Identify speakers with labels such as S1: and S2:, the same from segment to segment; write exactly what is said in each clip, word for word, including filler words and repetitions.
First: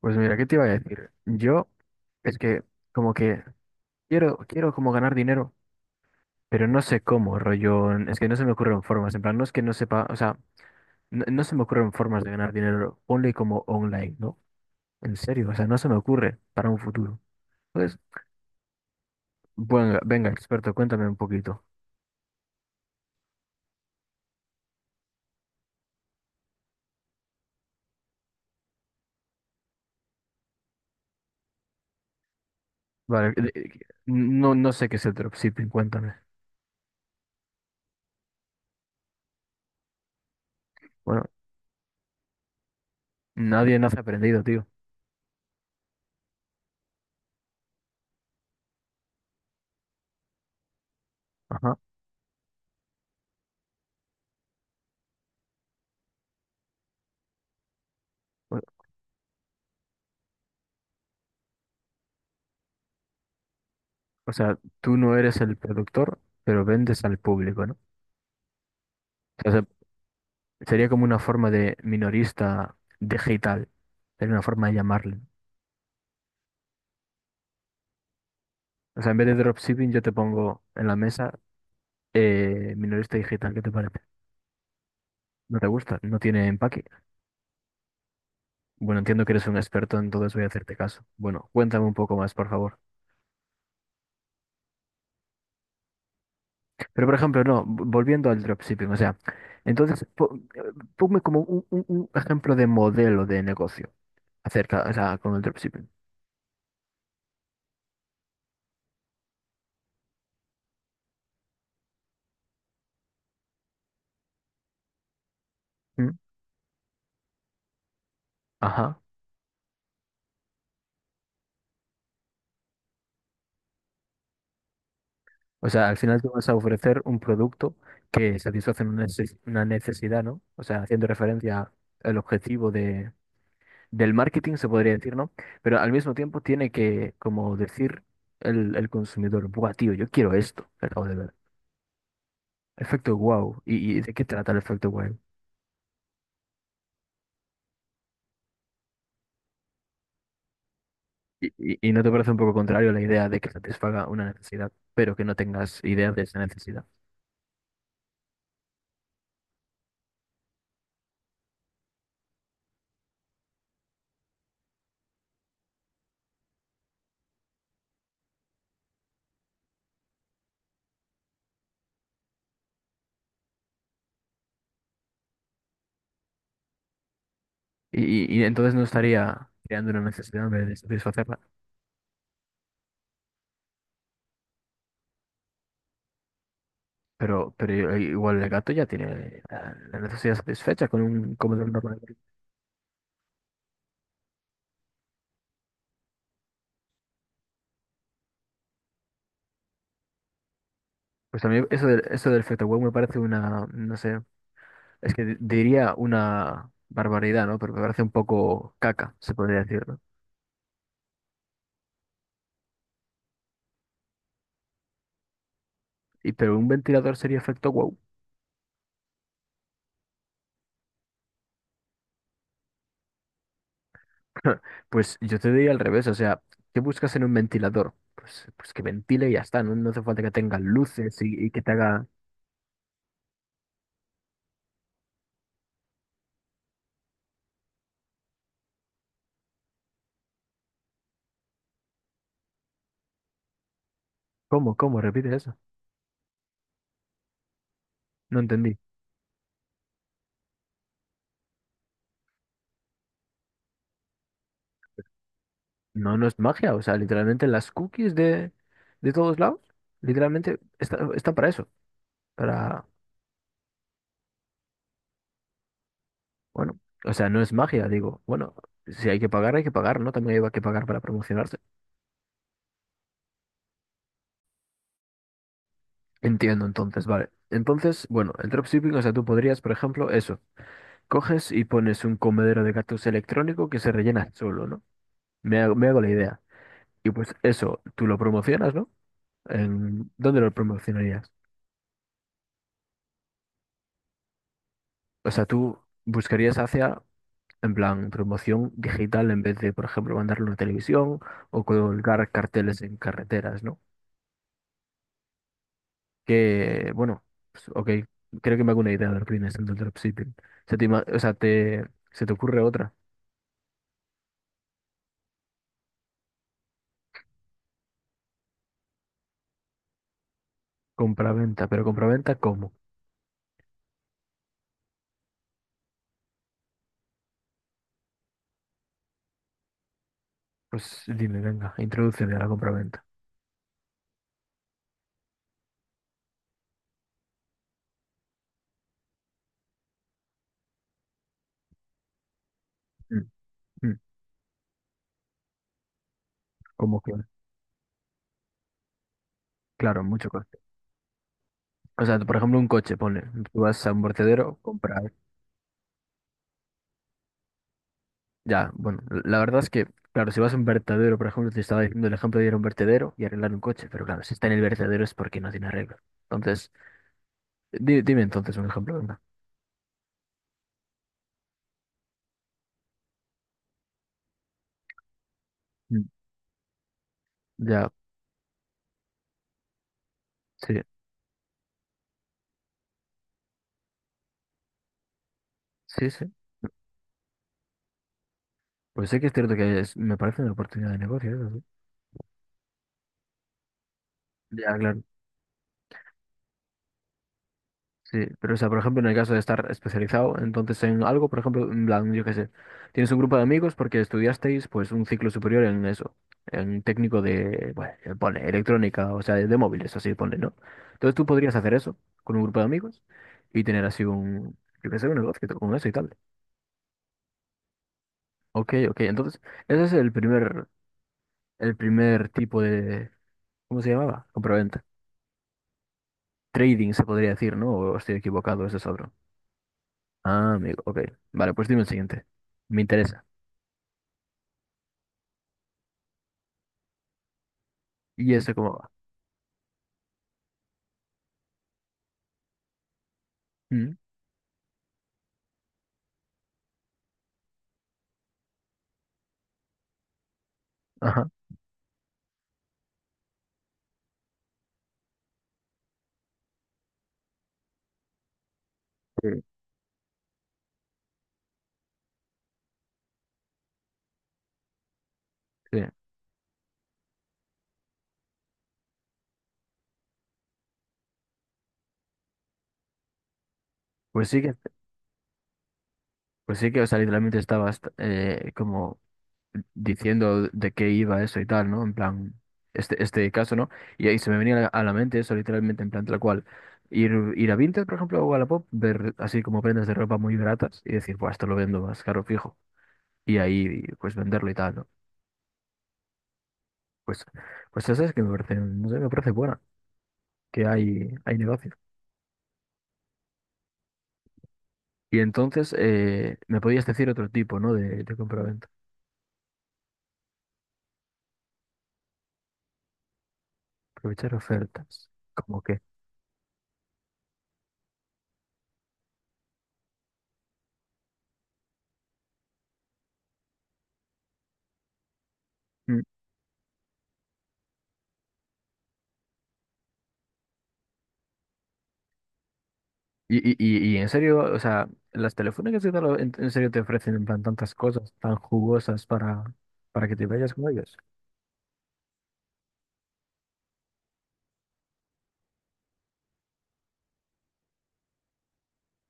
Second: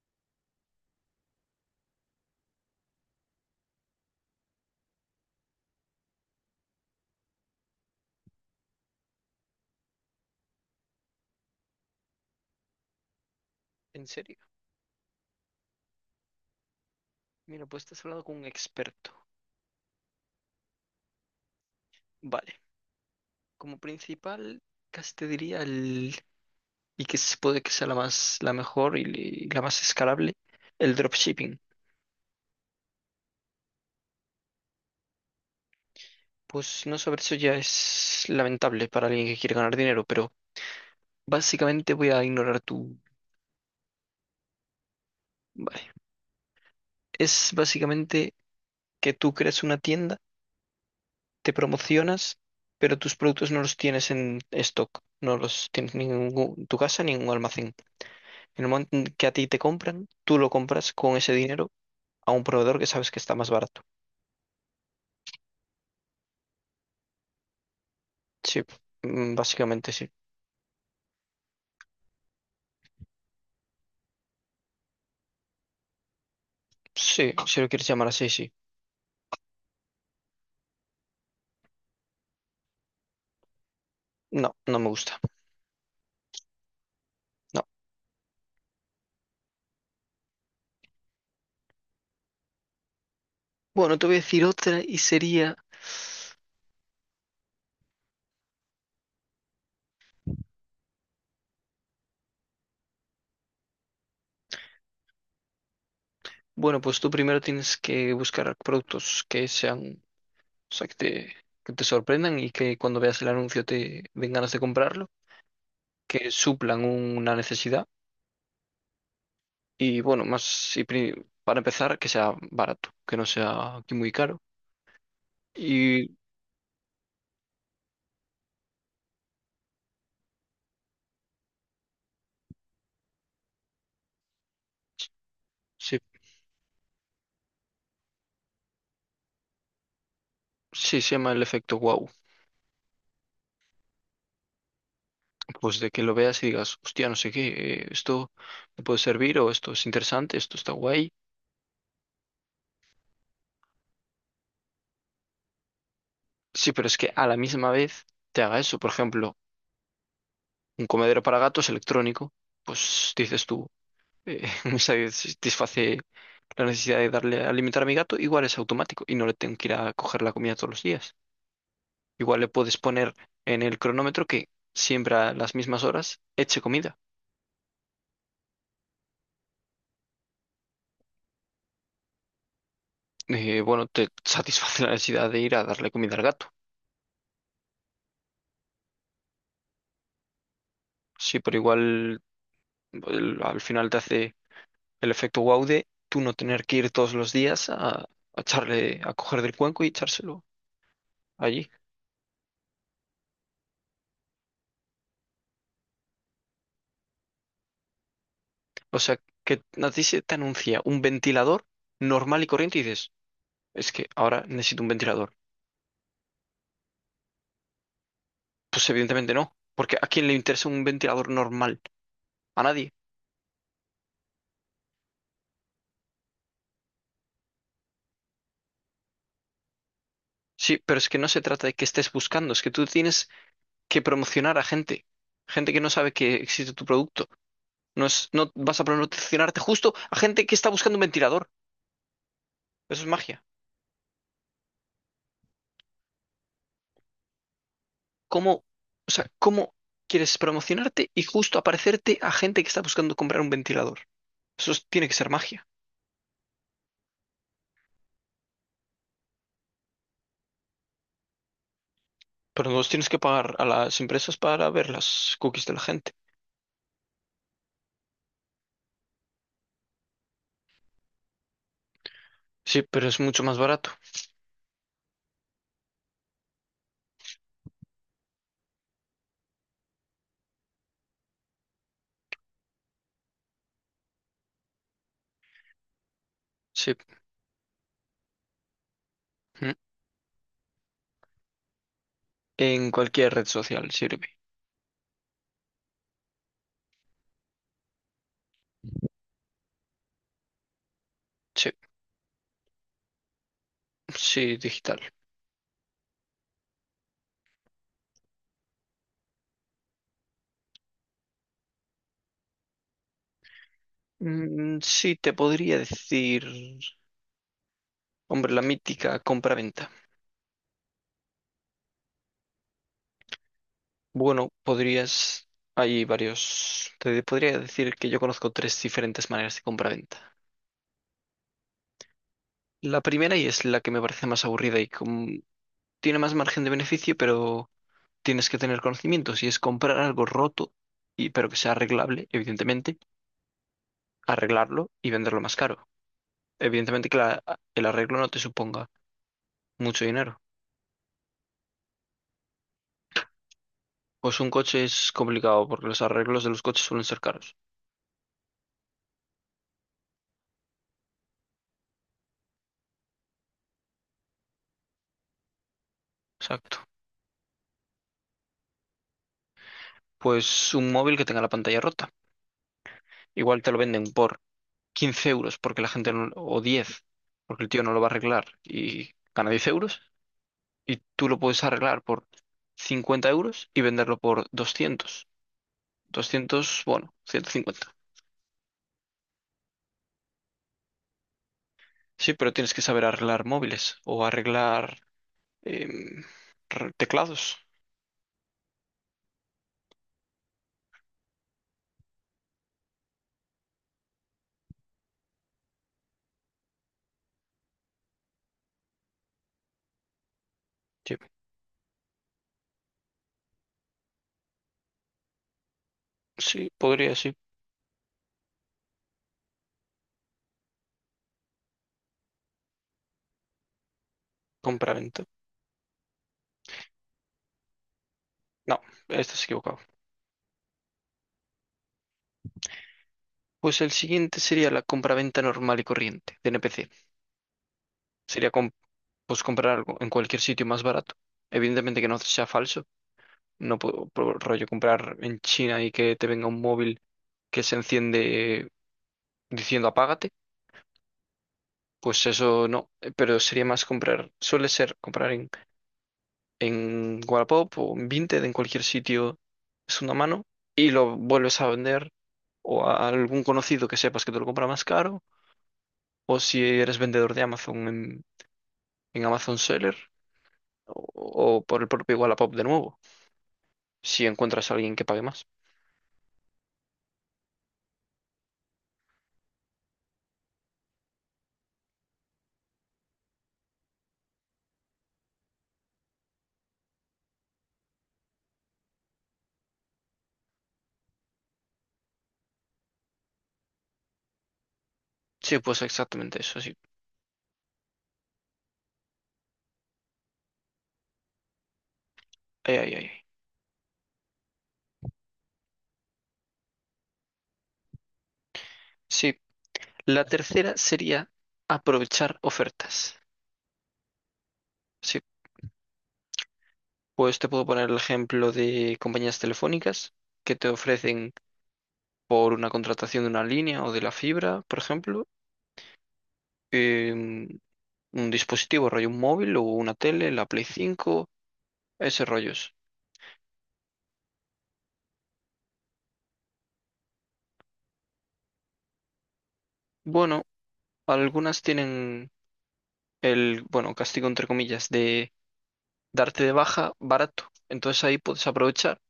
S1: Pues mira, ¿qué te iba a decir? Yo es que como que quiero, quiero como ganar dinero, pero no sé cómo, rollo, en- es que no se me ocurren formas, en plan, no es que no sepa, o sea, no, no se me ocurren formas de ganar dinero, only como
S2: ¿En
S1: online,
S2: serio?
S1: ¿no? En serio, o sea, no se me ocurre para un futuro.
S2: Mira, pues
S1: Pues,
S2: estás hablando con un experto.
S1: bueno, venga, experto, cuéntame un poquito.
S2: Vale. Como principal, casi te diría el... y que se puede que sea la más, la mejor y, li- la más escalable, el dropshipping.
S1: Vale, de- de- no, no sé qué es el dropshipping, cuéntame.
S2: Pues no saber eso ya es lamentable para alguien que quiere ganar dinero, pero
S1: Bueno,
S2: básicamente voy a ignorar tu...
S1: nadie nace aprendido, tío.
S2: Vale. Es básicamente que tú creas una tienda, te
S1: Ajá.
S2: promocionas, pero tus productos no los tienes en stock, no los tienes ni en ningún- tu casa ni en un almacén.
S1: O
S2: En el momento en que a ti te compran, tú lo compras con ese dinero a un proveedor que sabes que está más barato.
S1: o sea, tú no eres el productor, pero vendes al público, ¿no?
S2: Sí, mm, básicamente sí.
S1: Sería como una forma de minorista digital. Sería una forma de llamarle.
S2: Sí, si lo quieres llamar así, sí.
S1: O sea, en vez de dropshipping, yo te pongo en la mesa eh, minorista digital. ¿Qué te parece?
S2: No, no me gusta.
S1: ¿No te gusta? ¿No tiene empaque?
S2: No.
S1: Bueno, entiendo que eres un experto, entonces voy a hacerte caso. Bueno, cuéntame un poco más, por favor.
S2: Bueno, te voy a decir otra y sería,
S1: Pero, por ejemplo, no, v- volviendo al dropshipping, o sea, entonces, po- eh, ponme como un, un- un ejemplo de modelo de negocio acerca, o sea, con el dropshipping.
S2: bueno, pues tú primero tienes que buscar productos que sean, o sea, que te, que te sorprendan y que cuando veas el anuncio te den ganas de comprarlo,
S1: ¿Mm?
S2: que suplan un- una necesidad
S1: Ajá.
S2: y bueno, más, y pri- para empezar, que sea barato, que no sea aquí muy caro.
S1: O sea, al
S2: Y
S1: final tú vas a ofrecer un producto que satisface una neces- una necesidad, ¿no? O sea, haciendo referencia al objetivo de, del marketing, se podría decir, ¿no? Pero al
S2: sí.
S1: mismo tiempo tiene que, como decir el, el consumidor, buah, tío, yo quiero esto, que
S2: Sí,
S1: acabo de
S2: se llama
S1: ver.
S2: el efecto wow.
S1: Efecto wow. ¿Y, y de qué trata el efecto wow?
S2: Pues de que lo veas y digas, hostia, no sé qué, eh, esto me puede servir o esto es interesante, esto está guay.
S1: Y, y, y no te parece un poco contrario la idea de que satisfaga una necesidad, pero que no tengas idea de esa
S2: Sí,
S1: necesidad?
S2: pero es que a la misma vez te haga eso. Por ejemplo, un comedero para gatos electrónico, pues dices tú, eh, me satisface la necesidad de darle a alimentar a mi gato, igual es automático y no le tengo que ir a coger la comida todos los días. Igual le puedes poner en el cronómetro que siempre a las mismas horas eche comida.
S1: Y, y, y entonces no estaría creando una necesidad en vez de satisfacerla.
S2: Eh, bueno, te satisface la necesidad de ir a darle comida al gato.
S1: Pero, pero igual el gato ya tiene la la necesidad satisfecha con un
S2: Sí, pero
S1: comedor normal.
S2: igual el- al final te hace el efecto wow de tú no tener que ir todos los días a, a echarle, a coger del cuenco y echárselo
S1: Pues a mí
S2: allí.
S1: eso del, eso del Fetaway me parece una, no sé, es que di- diría una barbaridad, ¿no? Pero me parece un poco
S2: O sea,
S1: caca, se
S2: que
S1: podría decir,
S2: a
S1: ¿no?
S2: ti se te anuncia un ventilador normal y corriente y dices, es que ahora necesito un ventilador.
S1: Y pero un ventilador sería efecto wow.
S2: Pues evidentemente no, porque ¿a quién le interesa un ventilador normal? A nadie.
S1: Pues yo te diría al revés, o sea, ¿qué buscas en un ventilador? Pues, pues que ventile y ya está, no, no hace falta que tenga
S2: Sí, pero es que
S1: luces
S2: no se
S1: y, y que
S2: trata
S1: te
S2: de que
S1: haga.
S2: estés buscando, es que tú tienes que promocionar a gente, gente que no sabe que existe tu producto. No es, no vas a promocionarte justo a gente que está buscando un ventilador. Eso es magia.
S1: ¿Cómo? ¿Cómo? Repite eso. No
S2: ¿Cómo,
S1: entendí.
S2: o sea, cómo quieres promocionarte y justo aparecerte a gente que está buscando comprar un ventilador? Eso es- tiene que ser magia.
S1: No, no es magia, o sea, literalmente las cookies de, de todos lados, literalmente está, está para eso,
S2: Pero no
S1: para,
S2: los tienes que pagar a las empresas para ver las cookies de la gente.
S1: bueno, o sea, no es magia, digo, bueno, si hay que pagar, hay que pagar, ¿no? También hay que pagar para promocionarse.
S2: Sí, pero es mucho más barato.
S1: Entiendo, entonces, vale. Entonces, bueno, el dropshipping, o sea, tú podrías, por ejemplo, eso, coges y pones un comedero de gatos electrónico que se rellena solo, ¿no? Me hago, me hago la idea.
S2: Sí.
S1: Y pues eso, tú lo promocionas, ¿no?
S2: Mm.
S1: En- ¿dónde lo promocionarías?
S2: En cualquier red social sirve.
S1: O sea, tú buscarías hacia en plan, promoción digital en vez de, por ejemplo, mandarlo en la televisión o
S2: Sí,
S1: colgar carteles en carreteras, ¿no?
S2: sí, digital.
S1: Que, bueno, pues, ok, creo que me hago una idea de lo que viene siendo el dropshipping. Se te, ima- o sea, te, se te ocurre otra,
S2: Mm, sí, te podría decir, hombre, la mítica compra-venta.
S1: compraventa, pero compraventa, ¿cómo?
S2: Bueno, podrías, hay varios, te podría decir que yo conozco tres diferentes maneras de compra-venta.
S1: Pues dime, venga, introdúceme a la
S2: La
S1: compraventa.
S2: primera y es la que me parece más aburrida y con- tiene más margen de beneficio, pero tienes que tener conocimientos y es comprar algo roto y pero que sea arreglable, evidentemente,
S1: Mm, mm.
S2: arreglarlo y venderlo más caro.
S1: ¿Cómo
S2: Evidentemente
S1: que?
S2: que la- el arreglo no te suponga mucho
S1: Claro, mucho
S2: dinero.
S1: coste. O sea, por ejemplo, un coche, pone, tú vas a un
S2: Pues un
S1: vertedero,
S2: coche es
S1: compras.
S2: complicado porque los arreglos de los coches suelen ser caros.
S1: Ya, bueno, la verdad es que, claro, si vas a un vertedero, por ejemplo, te estaba diciendo el ejemplo de ir a un vertedero y arreglar un coche, pero claro, si está en el vertedero es porque no tiene arreglo. Entonces,
S2: Exacto.
S1: di- dime entonces un ejemplo, venga.
S2: Pues un móvil que tenga la pantalla rota. Igual te lo venden por quince euros porque la
S1: Mm.
S2: gente no- o diez, porque el tío
S1: Ya,
S2: no lo va a arreglar y gana diez euros,
S1: sí,
S2: y tú lo puedes arreglar por cincuenta euros y venderlo por doscientos,
S1: sí, sí.
S2: doscientos, bueno, ciento cincuenta.
S1: Pues sí que es cierto que es- me parece una oportunidad de negocio, eso sí.
S2: Sí, pero tienes que saber arreglar móviles o
S1: Ya,
S2: arreglar
S1: claro.
S2: em, re- teclados.
S1: Sí, pero o sea, por ejemplo, en el caso de estar especializado, entonces en algo, por ejemplo, en plan, yo qué sé, tienes un grupo de amigos porque estudiasteis pues un ciclo superior en eso, en técnico de, bueno, eh, pone electrónica, o sea, de, de móviles, así pone, ¿no? Entonces
S2: Sí,
S1: tú podrías hacer eso con un grupo de amigos y tener así un, yo qué sé, un negocio con eso y tal.
S2: sí, podría, sí.
S1: Ok, ok, entonces ese es el primer, el primer tipo de, ¿cómo se llamaba? Compraventa.
S2: Compraventa.
S1: Trading se podría decir, ¿no? O estoy equivocado, ese
S2: No,
S1: es otro.
S2: estás equivocado.
S1: Ah, amigo, ok. Vale, pues dime el siguiente. Me interesa.
S2: Pues el siguiente sería la compraventa normal y corriente de N P C.
S1: ¿Y
S2: Sería
S1: eso
S2: com-
S1: cómo va?
S2: pues comprar algo en cualquier sitio más barato. Evidentemente que no sea falso. No
S1: Mm.
S2: puedo, por rollo comprar en China y que te venga un móvil que se enciende diciendo apágate,
S1: Ajá.
S2: pues eso no, eh, pero sería más comprar, suele ser comprar en, en Wallapop o en Vinted, en cualquier sitio,
S1: Sí,
S2: es una mano, y lo vuelves a vender o a algún conocido que sepas que te lo compra más caro,
S1: sí.
S2: o si eres vendedor de Amazon en, en Amazon Seller, o, o por el propio Wallapop de nuevo, si
S1: Pues sí que,
S2: encuentras a alguien que pague más.
S1: pues sí que, o sea, literalmente estabas eh, como diciendo de qué iba eso y tal, ¿no? En plan, este, este caso, ¿no? Y ahí se me venía a la a la mente eso, literalmente, en plan tal cual. Ir, ir a Vinted, por ejemplo, o a Wallapop, ver así como prendas de ropa muy baratas y decir, pues esto lo vendo más caro fijo. Y ahí, pues venderlo y tal, ¿no?
S2: Sí, pues exactamente eso, sí.
S1: Pues, pues eso es que me parece, no sé, me parece buena, que hay, hay negocio.
S2: Ay, ay, ay, ay.
S1: Y entonces eh, me podías decir otro tipo, ¿no? De, de compra
S2: Sí, la tercera sería aprovechar ofertas.
S1: aprovechar ofertas.
S2: Sí,
S1: ¿Cómo qué?
S2: pues te puedo poner el ejemplo de compañías telefónicas que te ofrecen por una contratación de una línea o de la fibra, por ejemplo,
S1: Mm.
S2: em, un dispositivo, rollo un móvil o una tele, la Play cinco, ese rollos.
S1: Y, y, y, y en serio, o sea, las telefónicas y tal, en, en serio te ofrecen en plan tantas cosas tan jugosas para, para que te
S2: Bueno,
S1: vayas con ellos.
S2: algunas tienen el, bueno, castigo entre comillas de darte de baja barato. Entonces ahí puedes aprovechar,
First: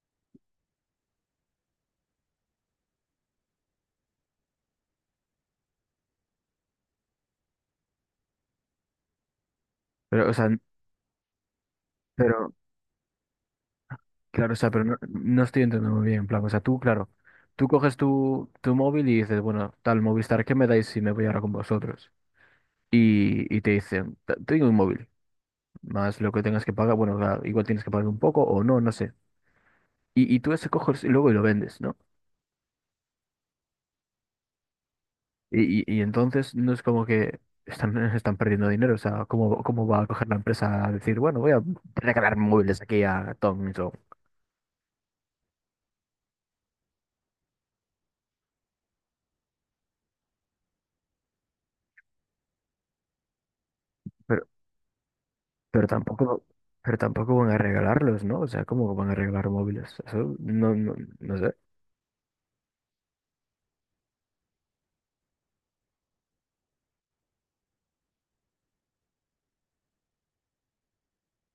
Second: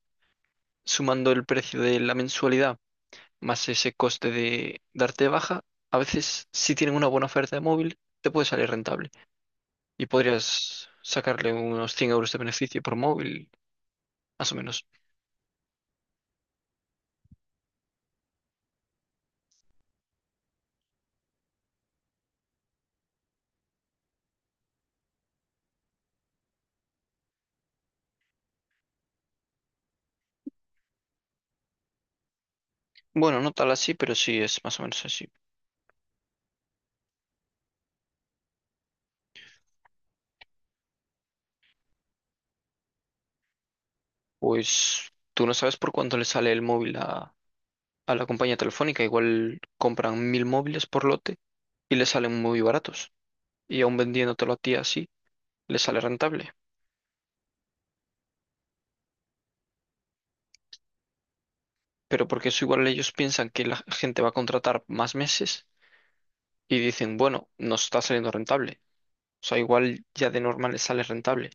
S2: sumando el precio de la mensualidad más ese coste de darte de baja, a veces si tienen una buena oferta de móvil, te puede salir rentable. Y
S1: Pero, o sea, n-
S2: podrías sacarle unos cien euros de
S1: pero,
S2: beneficio por móvil, más
S1: claro,
S2: o
S1: o sea, pero
S2: menos.
S1: no, no estoy entendiendo muy bien, en plan, o sea, tú, claro, tú coges tu, tu móvil y dices, bueno, tal Movistar, ¿qué me dais si me voy ahora con vosotros? Y, y te dicen, "Te- tengo un móvil, más lo que tengas que pagar, bueno, o sea, igual tienes que pagar un poco o no, no sé. Y, y tú ese coges y luego y lo vendes, ¿no?
S2: Bueno, no tal así, pero sí es más o menos así.
S1: Y, y, y entonces no es como que están, están perdiendo dinero. O sea, ¿cómo, cómo va a coger la empresa a decir, bueno, voy a regalar móviles aquí a Tom y Joe?
S2: Pues tú no sabes por cuánto le sale el móvil a, a la compañía telefónica. Igual compran mil móviles por lote y le salen muy baratos. Y aún
S1: Pero,
S2: vendiéndotelo a ti así, le
S1: pero
S2: sale
S1: tampoco,
S2: rentable.
S1: pero tampoco van a regalarlos, ¿no? O sea, ¿cómo van a regalar móviles? Eso no, no, no sé.
S2: Pero porque eso igual ellos piensan que la gente va a contratar más meses y dicen, bueno, nos está saliendo rentable. O sea, igual ya de normal le sale rentable.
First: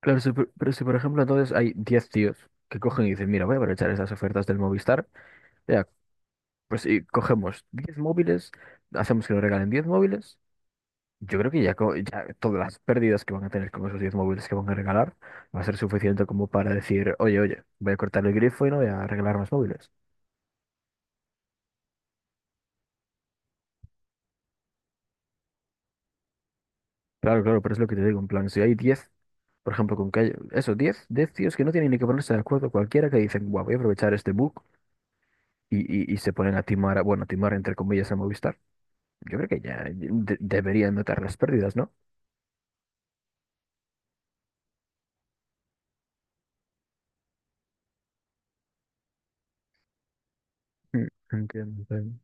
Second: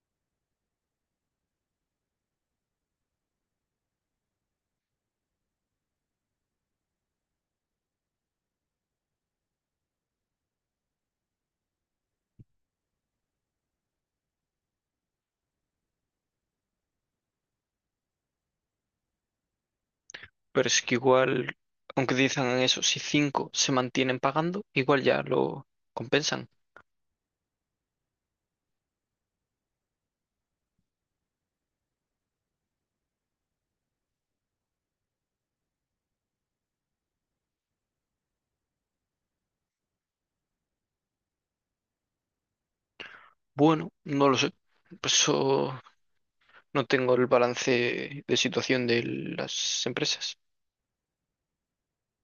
S1: Claro, si por- pero si por ejemplo entonces hay diez tíos que cogen y dicen, mira, voy a aprovechar esas ofertas del Movistar, ya, pues y cogemos diez móviles, hacemos que nos regalen diez móviles. Yo creo que ya, co- ya todas las pérdidas que van a tener con esos diez móviles que van a regalar va a ser suficiente como para decir, oye, oye, voy a cortar el grifo y no voy a regalar más móviles.
S2: Pero es que igual, aunque dicen eso, si cinco se mantienen pagando, igual ya lo compensan.
S1: Claro, claro, pero es lo que te digo, en plan, si hay diez por ejemplo, con que hay, eso, diez 10 tíos que no tienen ni que ponerse de acuerdo cualquiera que dicen, guau, voy a aprovechar este bug y, y, y se ponen a timar, a- bueno, a timar entre comillas a Movistar, yo creo que ya de- deberían notar las pérdidas, ¿no?
S2: Bueno, no lo sé. Por eso no tengo el balance de situación de las empresas.
S1: Mm. Entiendo, entiendo.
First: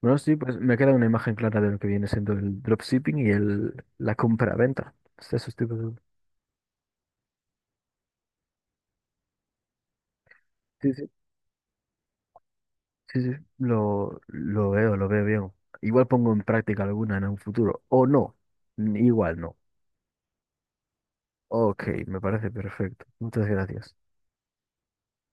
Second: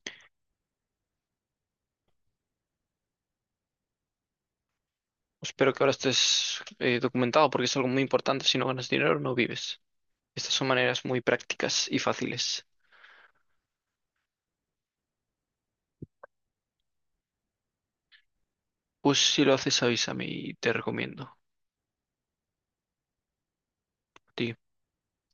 S1: Bueno, sí, pues me queda una imagen clara de lo que viene siendo el dropshipping y el, la compra-venta.
S2: Pues
S1: Esos
S2: espero
S1: tipos
S2: que ahora
S1: de-
S2: estés eh, documentado porque es algo muy importante. Si no ganas dinero, no vives. Estas son
S1: sí,
S2: maneras
S1: sí,
S2: muy prácticas y fáciles.
S1: sí, sí, lo, lo veo, lo veo bien. Igual pongo en práctica alguna en un futuro, o no,
S2: Pues
S1: igual
S2: si lo
S1: no.
S2: haces, avísame y te recomiendo. A
S1: Ok, me parece perfecto. Muchas gracias.